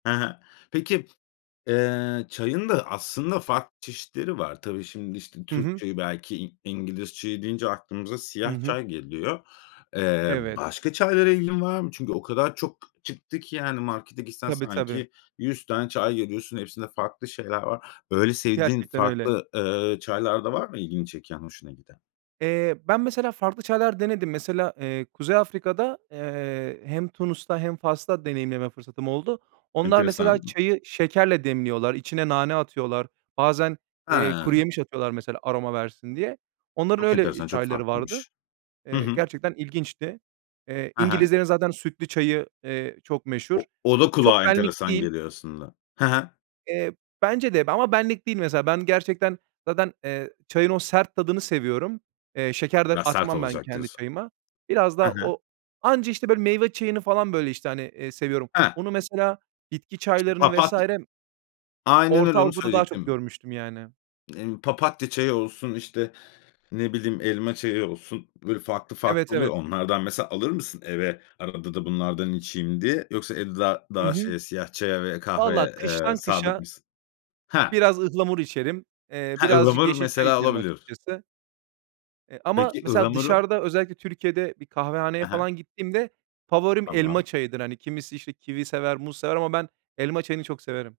Hı hı. Peki, eee, çayın da aslında farklı çeşitleri var. Tabii şimdi, işte, Hı Türk hı. çayı, belki İ İngiliz çayı deyince aklımıza Hı siyah hı. çay geliyor. Eee, Evet. başka çaylara ilgin var mı? Çünkü o kadar çok çıktı ki, yani markete gitsen Tabii, tabii. sanki 100 tane çay görüyorsun, hepsinde farklı şeyler var. Böyle, sevdiğin Gerçekten öyle. farklı, eee, çaylar da var mı; ilgini çeken, hoşuna giden? Eee, ben mesela, farklı çaylar denedim. Mesela, eee, Kuzey Afrika'da, eee, hem Tunus'ta hem Fas'ta deneyimleme fırsatım oldu. Onlar mesela Enteresan. çayı şekerle demliyorlar, içine nane atıyorlar. Bazen, eee, Ha! kuruyemiş atıyorlar mesela aroma versin diye. Onların Çok öyle, eee, enteresan. Çok çayları vardı. farklıymış. Hı Eee, hı. gerçekten ilginçti. Eee, Hı hı. İngilizlerin zaten sütlü çayı, eee, çok meşhur. O o Eee, da çok kulağa benlik enteresan değil. geliyor aslında, hı hı. Eee, bence de ama benlik değil mesela. Ben gerçekten zaten, eee, çayın o sert tadını seviyorum. Eee, şeker de Biraz sert atmam ben olacak kendi diyorsun, çayıma. Biraz hı da hı. o anca, işte, böyle meyve çayını falan böyle, işte, hani, eee, seviyorum. Hı. Onu, mesela bitki Şimdi çaylarını papat vs. Aynen öyle, Orta onu Avrupa'da daha çok söyleyecektim. görmüştüm yani. Emm, papatya çayı olsun, işte, ne bileyim, elma çayı olsun, böyle, farklı Evet, farklı oluyor evet. ya. Onlardan mesela alır mısın eve, arada da bunlardan içeyim diye? Yoksa evde daha Hı daha hı, şeye, siyah çaya ve valla kahveye, eee, kıştan sadık kışa mısın? Hah! biraz ıhlamur içerim. Eee, Ha, birazcık ıhlamur yeşil çay mesela içerim alabiliyorsun. açıkçası. Eee, ama Peki, mesela ıhlamuru dışarıda, özellikle Türkiye'de bir kahvehaneye Hı hı. falan gittiğimde favorim elma Tamam. çayıdır. Hani, kimisi, işte, kivi sever, muz sever ama ben elma çayını çok severim.